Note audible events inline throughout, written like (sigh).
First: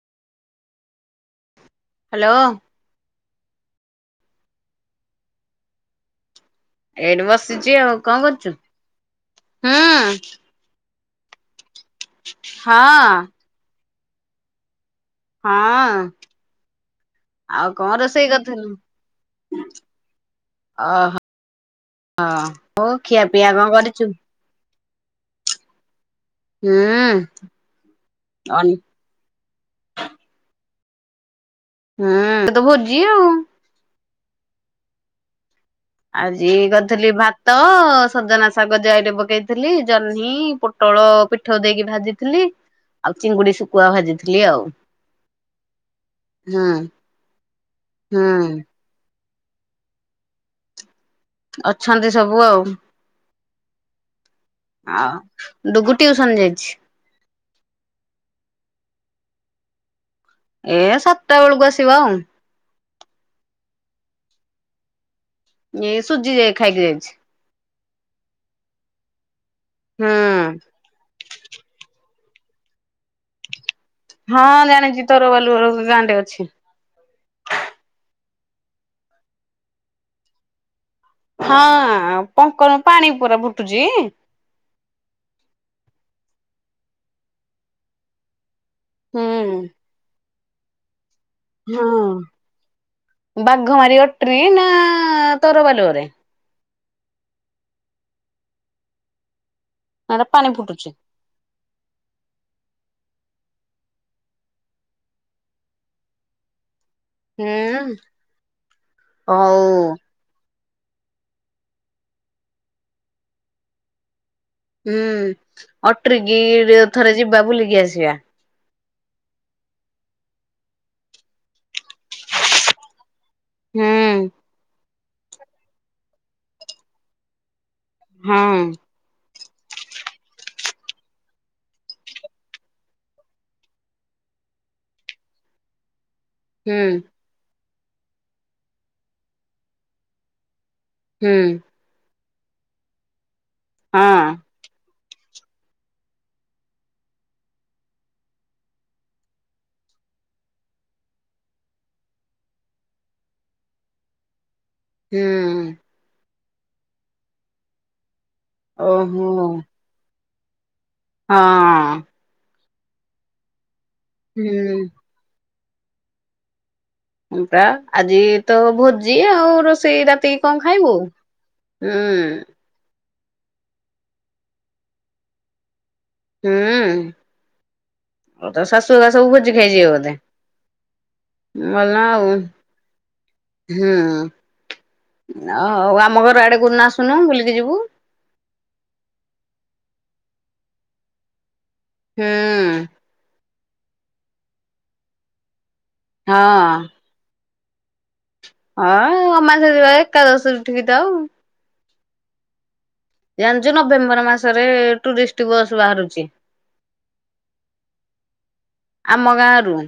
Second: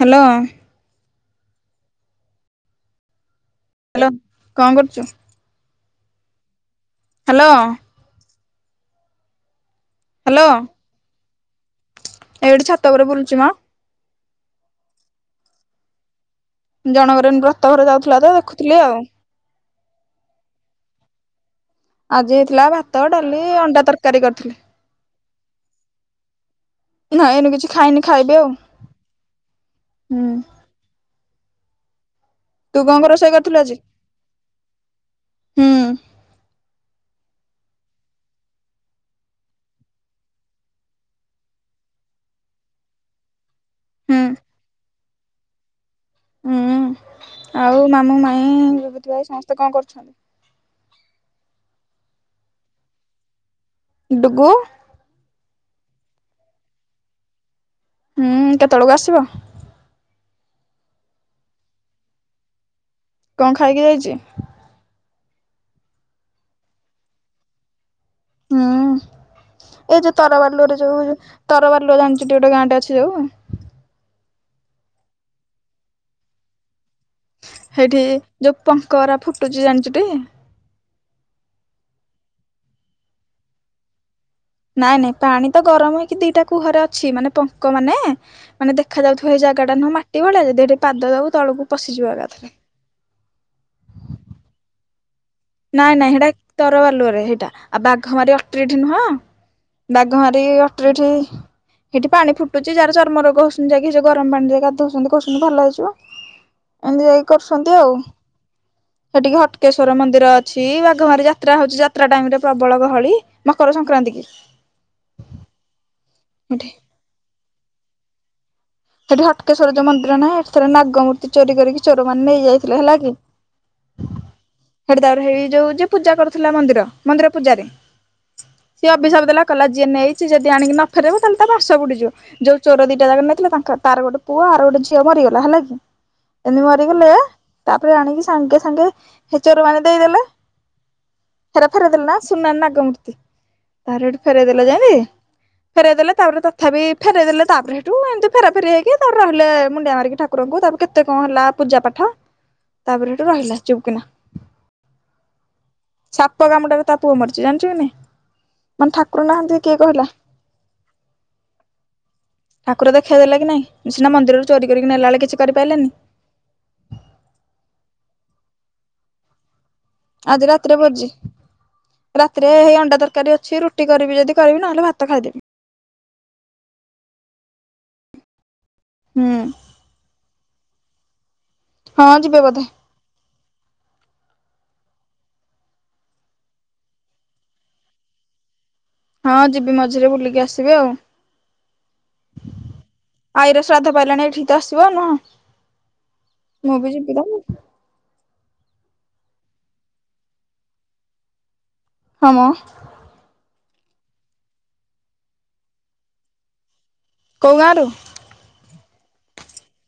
Hello hello hello କଣ କରୁଛୁ ଏଇଠି ହ୍ୟାଲୋ ବସିଛି ଆଉ କଣ କରୁଛୁ ହୁଁ। ହ୍ୟାଲୋ? ଏଇଠି ହଁ ଛାତ ଉପରେ ବୁଲୁଛି ମା। ହଁ, ଜଣଙ୍କର ବ୍ରତ ଆଉ ଘର କଣ ଯାଉଥିଲା ତ ରୋଷେଇ କରିଥିଲୁ? ଦେଖୁଥିଲି ଆଉ। ଓହୋ ହ ଆଜି ହେଇଥିଲା ହଉ। ଭାତ ଖିଆ ଡାଲି ପିଆ କଣ ଅଣ୍ଡା କରିଛୁ? ତରକାରୀ ହୁଁ ନାଇ ଏନୁ କିଛି ଖାଇନି ଖାଇବେି ଆଉ ଅନ୍ ହୁଁ। ହୁଁ। ତ ତୁ ଭୋଜି କଣ କଣ ଆଉ ରୋଷେଇ କରିଥିଲୁ ଆଜି? ହୁଁ ଆଜି କରିଥିଲି ଭାତ ସଜନା ଶାଗ ଜାଇରେ ପକେଇଥିଲି ଜହ୍ନି ପ ପୋଟଳ ପିଠ ଦେଇକି ଭାଜିଥିଲି ଆଉ ଚିଙ୍ଗୁଡି କୁଆ ହୁଁ ଭାଜିଥିଲି ଆଉ ହୁଁ। ଆଉ ମାମୁଁ ହୁଁ ମାଇଁ ବିଭୂତି ଭାଇ ସମସ୍ତେ କଣ କରୁଛନ୍ତି? ଅଛନ୍ତି ସବୁ ଆଉ। ଡୁଗୁ ଆଉ ଡୁଗୁ ଟିଉସନ ଯାଇଛି। ହୁଁ କେତେବେଳକୁ ଆସିବ? ଏ ସାତଟା ବେଳକୁ ଆସିବା ଆଉ। କଣ ଖାଇକି ଯାଇଛି? ଏଇ ସୁଜି ଯ ଖାଇକି ଯାଇଛି। ହୁଁ ଏଇ ହୁଁ ଯୋଉ ତରବାରଲୋ ରେ ଯୋଉ ତରବାରଲୋ ଜାଣିଚ ଟି ଜିଲ୍ଲା ଗୋଟେ ଗାଁ ଟେ ଅଛି ଯୋଉ ହଁ ଜାଣିଛି ତୋର ବାଲୁ ଗାଁଟେ ଅଛି। ସେଇଠି ଯୋଉ ପଙ୍କଗୁଡା ଫୁଟୁଛି ଜାଣିଛୁ ଟି? ହଁ ପଙ୍କନୁ ପାଣି ପୁରା ଫୁଟୁଛି। ନାଇଁ ନାଇଁ ପାଣି ତ ଗରମ ହେଇକି ଦିଟା କୁହରେ ଅଛି ମାନେ ପଙ୍କ ମାନେ ମାନେ ଦେଖ ଦେଖାଯଉ ହୁଁ। ଥିବା ସେ ଜାଗାଟା ନୁହଁ ମାଟି ଭଳିଆ ଯେ ଦେଠି ପାଦ ଦଉ ତଳକୁ ହଁ ପଶିଯିବ ଏକାଥରକେ। ବାଘ ମାରିବ ଟ୍ରେନ୍ ନାଇଁ ନାଇଁ ସେଇଟା ତର ବାଲୁଅରେ ସେଇଟା ଆଉ ବାଘ ମାରି ଅଟ୍ରିଠି ନୁହଁ। ବାଘ ଏଟା ପାଣି ମାରିକି ଫୁଟୁଛି। ଅଟରଠି ସେଠି ପାଣି ଫୁଟୁଛି ଯାହାର ଚର୍ମରୋଗ ହୋଇଛି ସେ ଗରମ ପାଣି ଯାଇ ଗାଧଉଛନ୍ତି କହୁଛନ୍ତି ଭଲ ହେଇଯିବ। ଏମିତି ଯାଇକି କରୁଛନ୍ତି ଆଉ ହୁଁ ସେଠିକି ହଉ ହଟକେଶ୍ଵର ମନ୍ଦିର ଅ ଅଛି ବାଘମାରୀ ଯାତ୍ରା ହଉଛି ଯାତ୍ରା ଟାଇରେ ପ୍ରବଳ ଗହଳି ମକର ସଂକ୍ରାନ୍ତି କି। ହୁଁ ଅଟରିକି ହେଠି। ଥରେ ଯିବା ବୁଲିକି ଆସିବା। ସେଠି ହଟେକେଶ୍ୱର ଯୋଉଁ ମନ୍ଦିର ନାହିଁ ଏଠ ଥରେ ନାଗମୂର୍ତ୍ତି ଚୋରି କରିକି ଚୋରାନ ନେଇ ଯାଇଥିଲେ। ହେଲା କି। ହୁଁ। ସେଠ ତାର ହେଇ ଯୋଉ ଯ ପୂଜା କରୁଥିଲା ମନ୍ଦିର ମନ୍ଦିର ପୂଜାରେ। ହଁ। ସିଏ ଅଭିଶାପ ଦେଲା କଲା ଯିଏ ନେଇ ଯଦି ଆଣି ଫେରେଇବ ତାହେଲେ ତା ବାସ ବୁଡିଯିବ, ଯୋଉ ଚୋର ଦିଟା ନଥିଲା ତା ତାର ଗୋଟେ ପୁଅ ଆର ଗୋଟେ ଝିଅ ମରିଗଲା ହେଲା କି ଏମିତି ହୁଁ ମରିଗଲେ ତାପରେ ଆଣିକି ସାଙ୍ଗେ ସାଙ୍ଗେ ହେ ଚୋରମାନେ ଦେଇଦେଲେ। ହୁଁ। ଫରେଇଦେଲେ ନା ସୁନା ନଗମର୍ତ୍ତି ହଁ ଡାଇରେକ୍ଟ ଫେରେଇଦେଲେ। ଯା ଫେରଇ ଦେଲେ ତାପରେ ତଥାପି ଫେରଇ ଦେଲେ ତାପରେ ସେଠୁ ଏମତି ଫେରା ଫେରି ହେଇକି ତା ରହିଲେ ମୁଣ୍ଡିଆ ମାରିକି ଠାକୁରଙ୍କୁ ତାକୁ କେତେ କଣ ହେଲା ପୂଜା ପାଠ। ତାପରେ ସେଠୁ ରହିଲା ଚୁପକିନା। ହୁଁ। ସାପ କାମଟାରେ ତା ପୁଅ ମାରୁଛି ଜାଣିଛୁ କି ନାହିଁ। ଓହୋ। କହିଲା ହଁ। ଠାକୁର ଦେଖାଇ ଦେଲା କି ନାଇଁ ସେ ସିନା ମନ୍ଦିରରୁ ଚୋରି କରିକି ନେଲା ବେଳେ କିଛି କରିପାରିଲାନି। ପୁରା ଆଜି ତ ଭୋଜି ଆଉ ରୋ ଆଜି ରାତିରେ ଭୋଜି ହୁଁ ରାତିରେ ହେଇ ଅଣ୍ଡା ତରକାରୀ ଅଛି ରୁଟି ରୁଟି କରିବି ଯଦି କରିବି ନହେଲେ ଭାତ ଖାଇଦେବି। ହୁଁ ତ ଶାଶୁ ଘରେ ସବୁ ହୁଁ ଭୋଜି ଖାଇ ଯିବେ ବୋଧେ? ଭଲ ହଁ ଆଉ। ଯିବେ ବୋଧେ ହୁଁ ଆଉ ଆମ ଘର ଆଡେ (inaudible) ବୁଲିକି ଯିବୁ। ହଁ ଯିବି ମଝିରେ ବୁଲିକି ଆସିବି ଆଉ। ହଁ। ଆଈର ଶ୍ରାଦ୍ଧ ପାଇଲାଣି ଏଠିକି ତ ଆସିବ ନା। ମୁଁ ହଁ ବି ଯିବି ତ। ହଁ ଅମାସ ଥିବା ଏକାଦଶରୁ ଉଠିକିଥା ଆଉ। ହମ। ଜାଣିଛୁ ନଭେମ୍ବର ମାସରେ ଟୁରିଷ୍ଟ ବସ୍ ବାହାରୁଛି। କଉ ଗାଁରୁ? ଆମ ଗାଁରୁ।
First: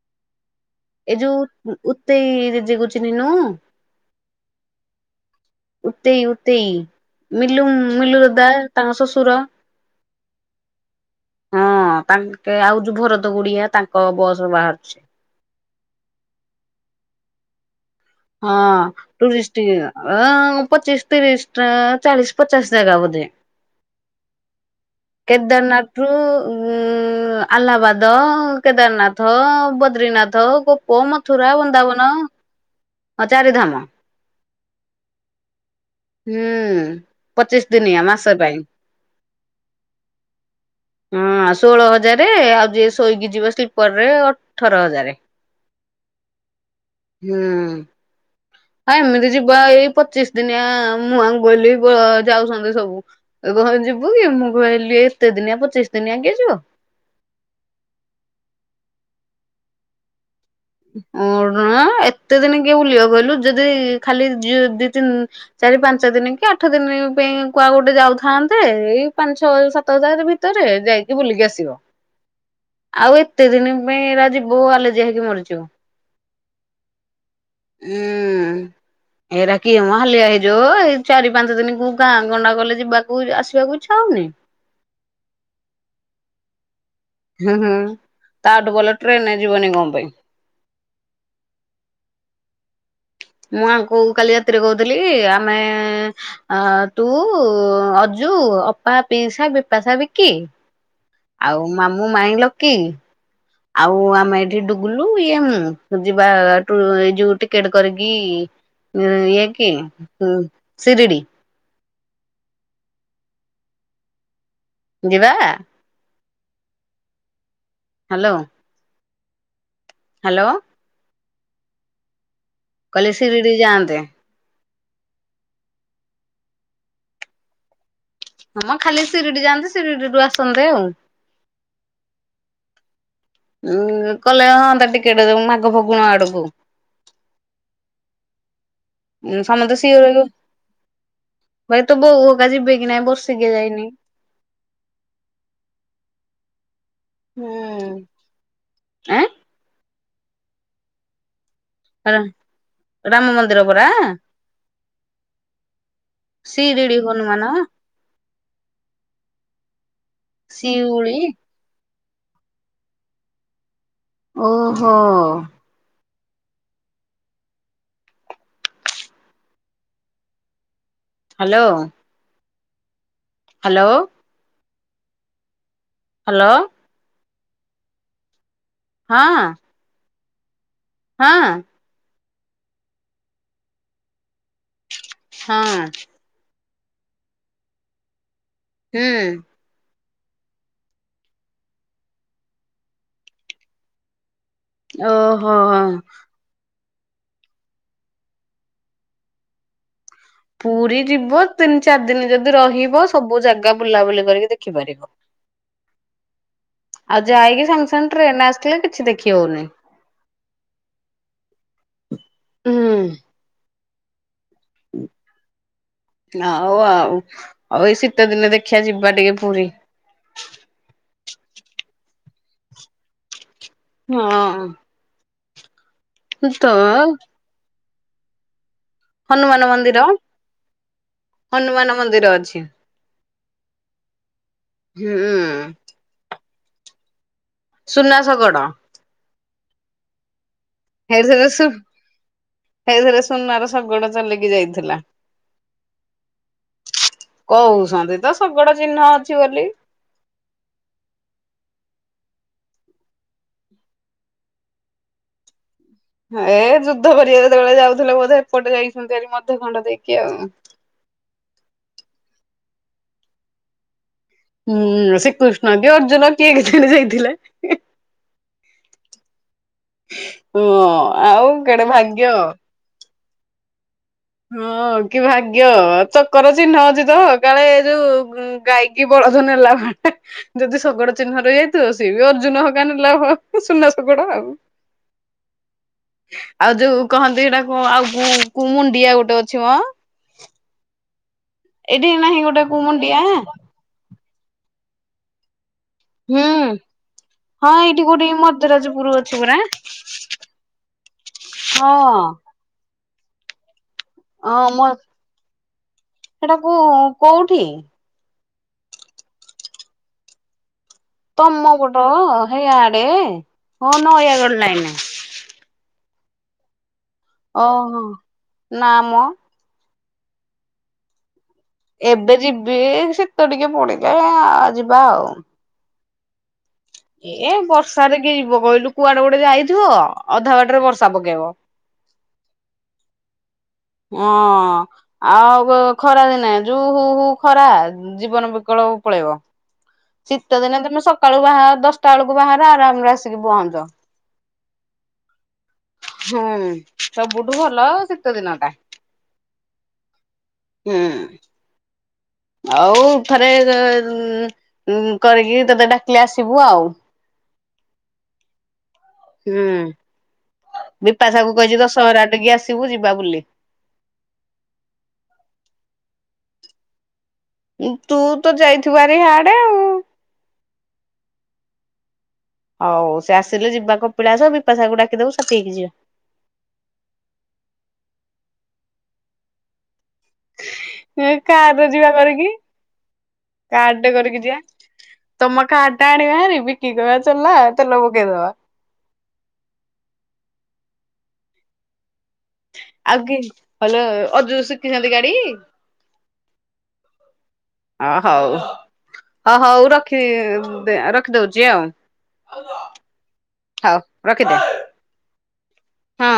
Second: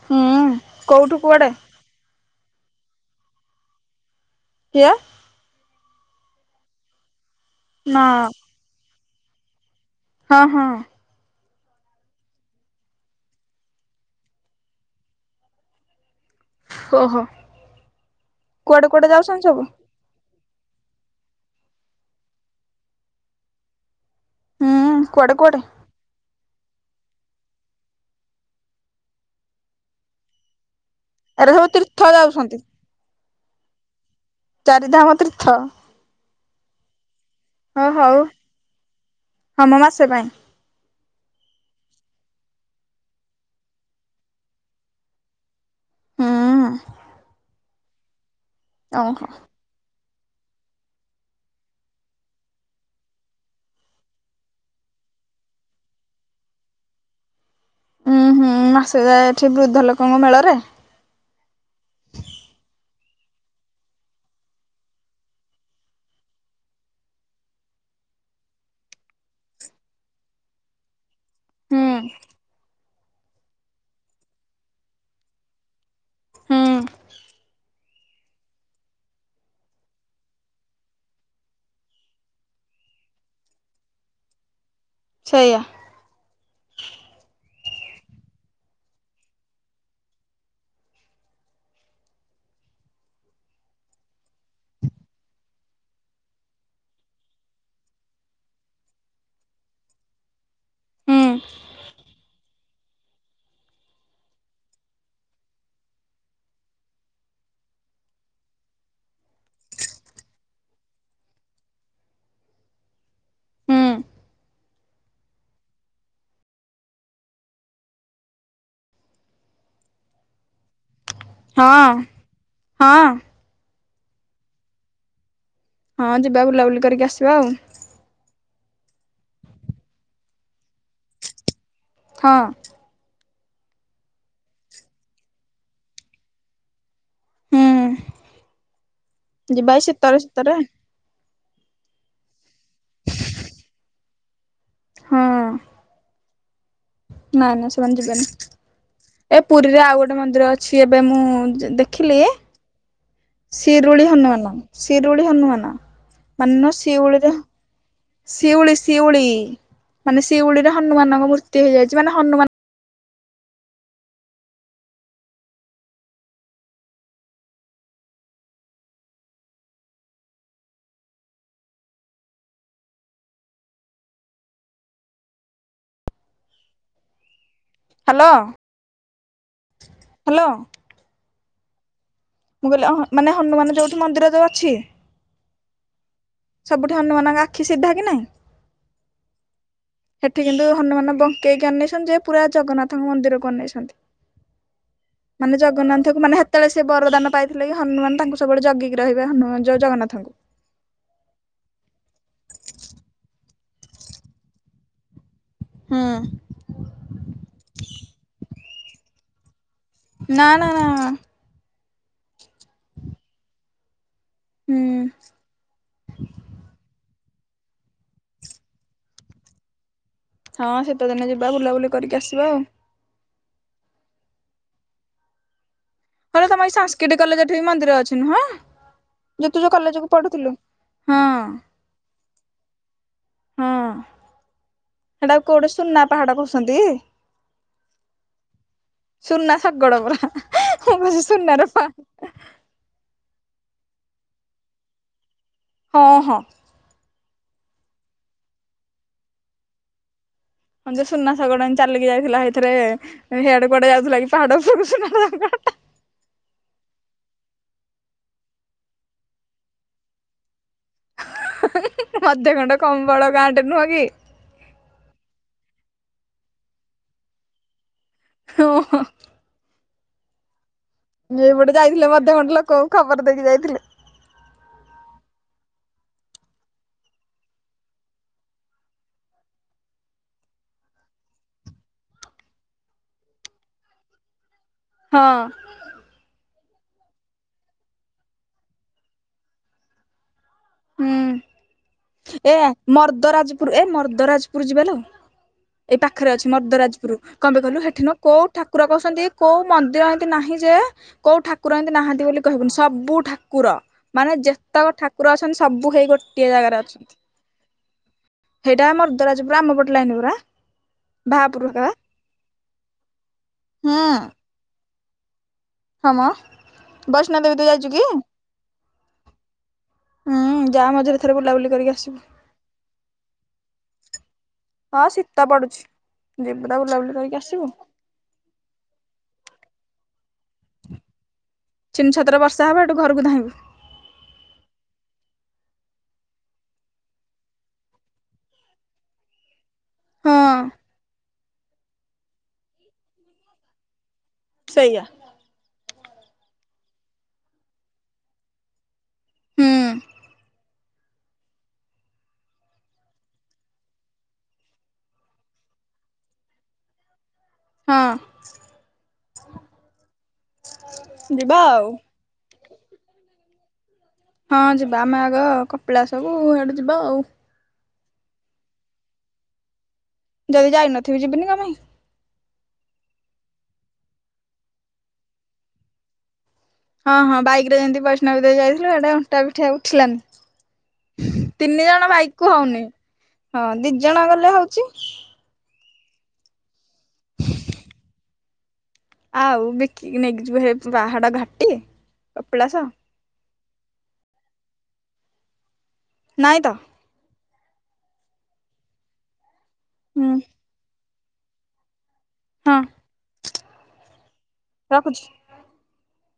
ହଁ। ଏଇ ଯୋଉ ଉତେଇ (inaudible) କୁ ଚିହ୍ନିନୁ? (unintelligible) ଉତେଇ ଉତେଇ ମିଲୁ ନା ମିଲୁ ଦଦା ତାଙ୍କ ଶ୍ୱଶୁର? ହଁ ହଁ। ହଁ ତାଙ୍କେ ଆଉ ଯୋଉ ଭରତ ଗୁଡିଆ ତାଙ୍କ ବସ ବାହାରୁଛ। ହହୋ। ହଁ ସବୁ ଟୁରିଷ୍ଟଟ ଆ ପଚିଶ ତିରିଶ ଚାଳିଶ ପଚାଶ ଜାଗା ବଧେ। ହୁଁ କୁଆଡେ କୁଆଡେ କେଦାରନାଥ ଉ ଆହ୍ଲାବାଦ କେଦାରନାଥ ବଦ୍ରିନାଥୋ। ଓ ଏରା ମଥୁରା ସବୁ ତୀର୍ଥ ବୃନ୍ଦାବନ ଯାଉଛନ୍ତି ହଁ ଚାରି ଧାମ। ଚାରିଧାମ ତୀର୍ଥ। ହୁଁ ପଚିଶ ଦିନିଆ ମାସ ପାଇଁ। ହଁମ ମାସ ପାଇଁ। ହଁ ଷୋଳ ହଜାରେ ଆଉ ଯିଏ ଶୋଇକି ଯିବ ସ୍ଲିପର ରେ ଅଠର ହଜାରେ। ହୁଁ ହୁଁ ହଁ ଓହୋ ଏମିତି ଯିବା ଏଇ ପଚିଶ ଦିନିଆ ମୁଆଁଙ୍ଗୁହିଲ୍ ଯାଉଛନ୍ତି ସବୁ। ଏ ଘରେ ଯିବୁ କି? ମୁଁ କହିଲି ଏତେ ଦିନିଆ ପଚିଶି ଦିନିଆ କିଏ ଯିବ। ଉଁ ହୁଁ ମାସେକେ ଯାଏ ଏଠି ବୃଦ୍ଧ ଲୋକଙ୍କ ମେଳରେ। ଉଠୁମ ଏତେ ଦିନି କିଏ ବୁଲିବ କହିଲୁ, ଯଦି ଖାଲି ଦି ତିନି ଚାରି ପାଞ୍ଚ ଦିନି କି ଆଠ ଦିନି ପେଇଁ କୁଆ ଗୋଟେ ଯାଉଥାନ୍ତେ, ଏଇ ପାଞ୍ଚ ଛଅ ସାତ ହଜାର ଭି ତୋର ଏ ଯାଏ। ବୁଲିକି ଆସିବ। ହୁଁ ଆଉ ଏତେ ଦିନି ପାଇଁ ଏରା ଜିବୁ ଆଲେର୍ଜି ହେଇକି ମରି ତୁ ଉଁ। ହୁଁ ଏଇରା କିଏମ ହାଲିଆ ହେଇଯିବୁ। ଏଇ ଚାରି ପାଞ୍ଚ ଦିନି କୋଉ ଗାଁ ଗଣ୍ଡା ଗଲେ ଯିବାକୁ ଆସିବାକୁ ଇଚ୍ଛା ହେଉନି। ଛେଇୟା। ହୁଁ ହୁଁ ତାଠୁ ଭଲ ଟ୍ରେନରେ ଯିବନି କଣ ପେଇଁ। ମୁଁ ଆଙ୍କୁ କୋ କାଲି ରାତିରେ କହୁଥିଲି କି ଆମେ ଆ ତୁ, ଅଜୁ, ଅପା, ପିଇସା, ବିପାସା, ବିକି। ହୁଁ ଆଉ ମାମୁଁ, ମାଇଁ, ଲକି। ଆଉ ଆମେ ଏଇଠି ଡୁଗୁଲୁ ଇଏ ମୁଁ ଯିବା ଟୁ ଏ ଯୋଉ ଟିକେଟ୍ କରିକି ଉଁ ଇଏକି ଶିରିଡି। ହୁଁ। ଯିବା। ହାଲୋ। ହାଲୋ। ହଁ। ହଁ କହିଲେ ସିରିଡି ଯାଆନ୍ତେ। ହଁ ଯିବା ବୁଲାବୁଲି କରିକି ଆସିବା ଆଉ। ହମ ଖାଲି ସିରିଡି ଯାଆନ୍ତେ, ସିରିଡି ରୁ ଆସନ୍ତେ ଆଉ। ହଁ। ଉଁ କଲେ ହଁଅତା ଟିକେଟେ ମାଘ ଫଗୁଣ ଆଡକୁ। ହୁଁ। ଯିବା ସମସ୍ତେ ଏଇ ଶୀତରେ ସିଉଡିରୁ ଶୀତରେ ହୁଏତୋ ବୋଉ ହୋଉକା ଯିବେ କି ନାଇଁ ବର୍ଷିକିିଆ ଯାଇନି। ହୁଁ। ନାଇଁ, ନାଇଁ ସେମାନେ ହୁଁ। ଯିବେନି। ଏପ। ପୁରୀରେ ଆଉ ଗୋଟେ ମନ୍ଦିର ଅଛି ଏବେ ମୁଁ ଯ ଆଁ ଦେଖିଲି। ରାମ ମନ୍ଦିର ପରା ଶିରୁଳି ହନୁମାନ, ଶିରୁଳି ହନୁମାନ ମାନ ଶିରିଡି ଶିଉଳିର ହନୁମାନ ଶିଉଳି, ଶିଉଳି ମାନେ ଶିଉଳିରେ ଶିଉଳି ହନୁମାନଙ୍କ ମୂର୍ତ୍ତି ହେଇଯାଇଚି। ମାନେ ହନୁମାନ ଓହୋ। ହାଲୋ। ହାଲୋ। Hello hello. ହଁ। ହାଲୋ। ହଁ। ମୁଁ କହିଲି ହ ମାନେ ହନୁମାନ ଯୋଉଠି ମନ୍ଦିଦରେ ଅଛି। ହଁ। ସବୁଠି ହନୁମାନଙ୍କ ଆଖି ସିଧା କି ନାଇଁ? ହୁଁ। ସେଠି କିନ୍ତୁ ହନୁମାନ ବଙ୍କେଇକି ଆନେଇଛନ୍ତି ଯେ ପୁରା ଜଗନ୍ନାଥଙ୍କ ମନ୍ଦିରକୁ ଅନେଇଛନ୍ତି। ଓହୋ ମାନେ ଜଗନ୍ନାଥଙ୍କୁ ମାନେ ହେତ୍ ଯେତେବେଳେ ସେ ବରଦାନ ପାଇଥିଲେ କି ହନୁମାନ ତାଙ୍କୁ ସବୁବେଳେ ଜଗିକି ରହିବେ ହନୁମାନ ଜଉ ଜଗନ୍ନାଥଙ୍କୁ। ପୁରୀ ଯିବ ତିନି ଚାରି ଦିନ ଯଦି ରହିବ ସବୁ ଜାଗା ବୁଲାବୁଲି କରିକି ଦେଖିପାରିବ। ହୁଁ। ଆଉ ଯାଇକି ସାଙ୍ଗେ ସାଙ୍ଗେ ଟ୍ରେନ ଆସିଥିଲେ କିଛି ଦେଖି ହଉନି। ନା, ନା, ନା। ହୁଁ। ହୁଁ ଆଉ ଆଉ ଆଉ ଏଇ ଶୀତ ଦିନ ଦେଖିବା ଯିବା ଟିକେ ପୁରୀ। ହଁ ଶୀତଦିନେ ଯିବା ବୁଲାବୁଲି କରିକି ଆସିବା ଆଉ। ହଁ। ହୋଇଲ ତ ତମେ ଏଇ ସଂସ୍କ୍ରିଟ କଲେଜ ଠୀ ମନ୍ଦିର ଅଛି ନୁଁହ? ଯେଉ ହନୁମାନ ତୁ ଯୋଉ ମନ୍ଦିର କଲେଜକୁୁ ପଢୁଥିଲୁ। ହନୁମାନ ମନ୍ଦିର ଅଛି ହଁ। ହୁଁ। କୋଉଟେ ସୁନା ପାହାଡ ବସନ୍ତି। ସୁନା ଶଗଡ଼। ସୁନା ଶଗଡ଼ ପରା ମୁଁ କହୁଚି ସେଥିରେ ସୁନାର ସୁ ପାହାଡ ଏଇଥର ସୁନାର ଶଗଡ ଚଲକି ଯାଇଥିଲା। ହଁ, ହଁ। କହୁଛନ୍ତି ତ ଶଗଡ଼ ଚିହ୍ନ ଅଛି ବୋଲି। ହଁ ଯୋଉ ସୁନା ଶଗଡ଼ ଚାଲିକି ଯାଇଥିଲା ଏଇଥିରେ ହେଇ ଆଡେ ଯାଉଥିଲା କି ପାହାଡ ଉପରକୁ ସୁନା ଶଗଡ଼। ଏ ଯୁଦ୍ଧ କରିବାକୁ ଯେତେବେଳେ ଯାଉଥିଲେ ବୋଧେ ଏପଟେ ଯାଇଛଛନ୍ତି ମଧ୍ୟଖଣ୍ଡ ଦେଇକି ଆଉ। ମଧ୍ୟଖଣ୍ଡ କମ୍ ବଡ଼ ଗାଁଟେ ନୁହଁ କି? ହୁଁ ଶ୍ରୀକୃଷ୍ଣ କି ଅର୍ଜୁନ କିଏ କେଜାଣି ଯାଇଥିଲେ। ହଁ, ହଁ। (unintelligible) ଏଇପଟେ କେଡେ ଯାଇଥିଲେ ଭାଗ୍ୟ। ମଧ୍ୟଖଣ୍ଡ ଲୋକଙ୍କୁ ଖବର ଦେଇକି ଯାଇଥିଲେ। ହଁ କି ଭାଗ୍ୟ ଚକର ଚିହ୍ନ ଅଛି ତ କାଳେ ଏ ଯୋଉ ଗାଈ କି ବଳଦ ନେଲା (unintelligible) ଯଦି ଶଗଡ଼ ଚିହ୍ନ ରହି ଯାଇଥିବ ସିଏ ବି ଅର୍ଜୁନ (unintelligible) ସୁନା ଶଗଡ ଆଉ। ହଁ। ଆଉ ଯୋଉ କହନ୍ତି ସେଇଟା କୁ ଆଉ କୁମୁଣ୍ଡିଆ ଗୋଟେ ଅଛି ମ। ଏଇଠି ହୁଁ ନାହିଁ ଏ ଗୋଟେ କୁମୁଣ୍ଡିଆ? ମର୍ଦ୍ଦରାଜପୁର ଏ ମର୍ଦ୍ଦରାଜପୁର ଯିବା ଲୋ। ଏଇ ପାଖରେ ହଁ ଅଛି ମର୍ଦ୍ଦରାଜପୁର। କଣ ପାଇଁ କହିଲୁ ଏଇଠି ସେଠିନୁହ କୋଉଠି କୋଉ ଠାକୁର ମଦରାଜପୁର ବସନ୍ତି ଅଛି ପରା। କୋଉ ମନ୍ଦିର ଏମିତି ନାହିଁ ଯେ କୋଉ ଠାକୁର ଏମିତି ନାହାନ୍ତି ହଁ ବୋଲି କହିବୁନି ସବୁ ଠାକୁର ମାନେ ହଁ ମ ଯେତେକ ଠାକୁର ଅ ଛନ୍ତି ସବୁ ହେଇ ଗୋଟିଏ ସେଟାକୁ ଜାଗାରେ ଅଛନ୍ତି। କୋଉଠି ସେଇଟା ମର୍ଦ୍ଦରାଜପୁର ଆମ ପଟ ଲାଇନ ପରା। ବାହାପୁର ତମ ହେକା ପଟ ହେଇଆଡେ? ହିଁ ହୁଁ ନୟାଗଡ଼ ଲାଇନରେ ହଁମ ବୈଷ୍ଣ ଦେବୀ ତୁ ଯାଇଛୁ କି? ଓହୋ ନା ମ ହୁଁ ଯା ମଝିରେ ଥରେ ବୁଲାବୁଲି କରିକି ଆସିବୁ ଏବେ ଯିବି ଶୀତ ଟିକେ ପୁଡିଲେ ଆ ଯିବା ହଁ ଆଉ। ଶୀତ ପଡୁଛି। ଯିବୁ ତ ବୁଲାବୁଲି କରିକି ଏ ଆସିବୁ ବର୍ଷାରେ କିଏ ଯିବ କହିଲୁ କୁଆଡେ ଗୋଟେ ଯାଇଥିବ ଅଧା ବାଟରେ ବର୍ଷା ପକେଇବ। ଛିନ ଛତର ବର୍ଷା ହେବ ଘରକୁ ଧାଇଁବୁ। ହଁ। ଆଉ ଖରା ଦିନେ ଯୋଉ ହୁ ହୁ ଖରା ଜୀବନ ବିକଳକୁ ପଳେଇବ। ଶୀତ ହଁ ଦିନେ ତମେ ସକାଳୁ ବା ଦଶଟା ବେଳକୁ ବାହାରେ ଆରାମରେ ଆସିକି ପହଞ୍ଚ। ସେଇୟା। ହୁଁ ସବୁଠୁ ଭଲ ଶୀତ ଦିନଟା। ହୁଁ ହୁଁ ଆଉ ଥରେ ଉଉ ଉ କରିକି ତତେ ଡାକିଲେ ଆସିବୁ ଆଉ। ହଁ। ହୁଁ ବିପାସାକୁ ଯିବା କହିଛି ଆଉ। ଦଶହରାରେ ଟିକେ ଆସିବୁ ଯିବା ବୁଲି। ହଁ ଯିବା ଆମେ ଆଗ କପିଳାସକୁ ହେଠୁ ଯିବା ଆଉ। ତୁ ତ ଯାଇଥିବୁ ଆରି ହାଡେ ଆଉ। ଯଦି ଯାଇନଥିବି ଯିବିନି କଣ ପାଇଁ? ହଉ ସେ ଆସିଲେ ଯିବା କପିଳାସ ବିପଶାକୁ ଡାକିଦବୁ ସାଥି ହେଇକି ଯିବା। ହଁ, ହଁ ବାଇକରେ ଯେମିତି ବୈଷ୍ଣବି ଦେବୀ ଯାଇଥିଲ ଏଇଟା ଅଣ୍ଟା ପିଠା ଆଉ ଉଠିଲାନି। ଏ ତିନି କାରରେ ଜଣ ଯିବା କରିକି ବାଇକକୁ ହଉନି ହଁ ଦି କାର ଟେ ଜଣ କରିକି ଯିବା। ଗଲେ ହଉଛି। (unintelligible) ଚଲା ତେଲ ପକେଇଦବା। ଆଉ ବିକି ନେଇକି ଯିବୁ ହେ ପାହାଡ଼ ଘାଟି କପିଳାସ। ଆଉକେ ହଲ ଅଜୁ ଶିଖିଛନ୍ତି ଗାଡି? ନାଇଁ ତ। ଅ ହଉ ହ ହଉ ରଖି ହୁଁ ରଖିଦଉଛି ଆଉ। ହଁ ହଉ ରଖିଦେ। ରଖୁଛି। ହଁ।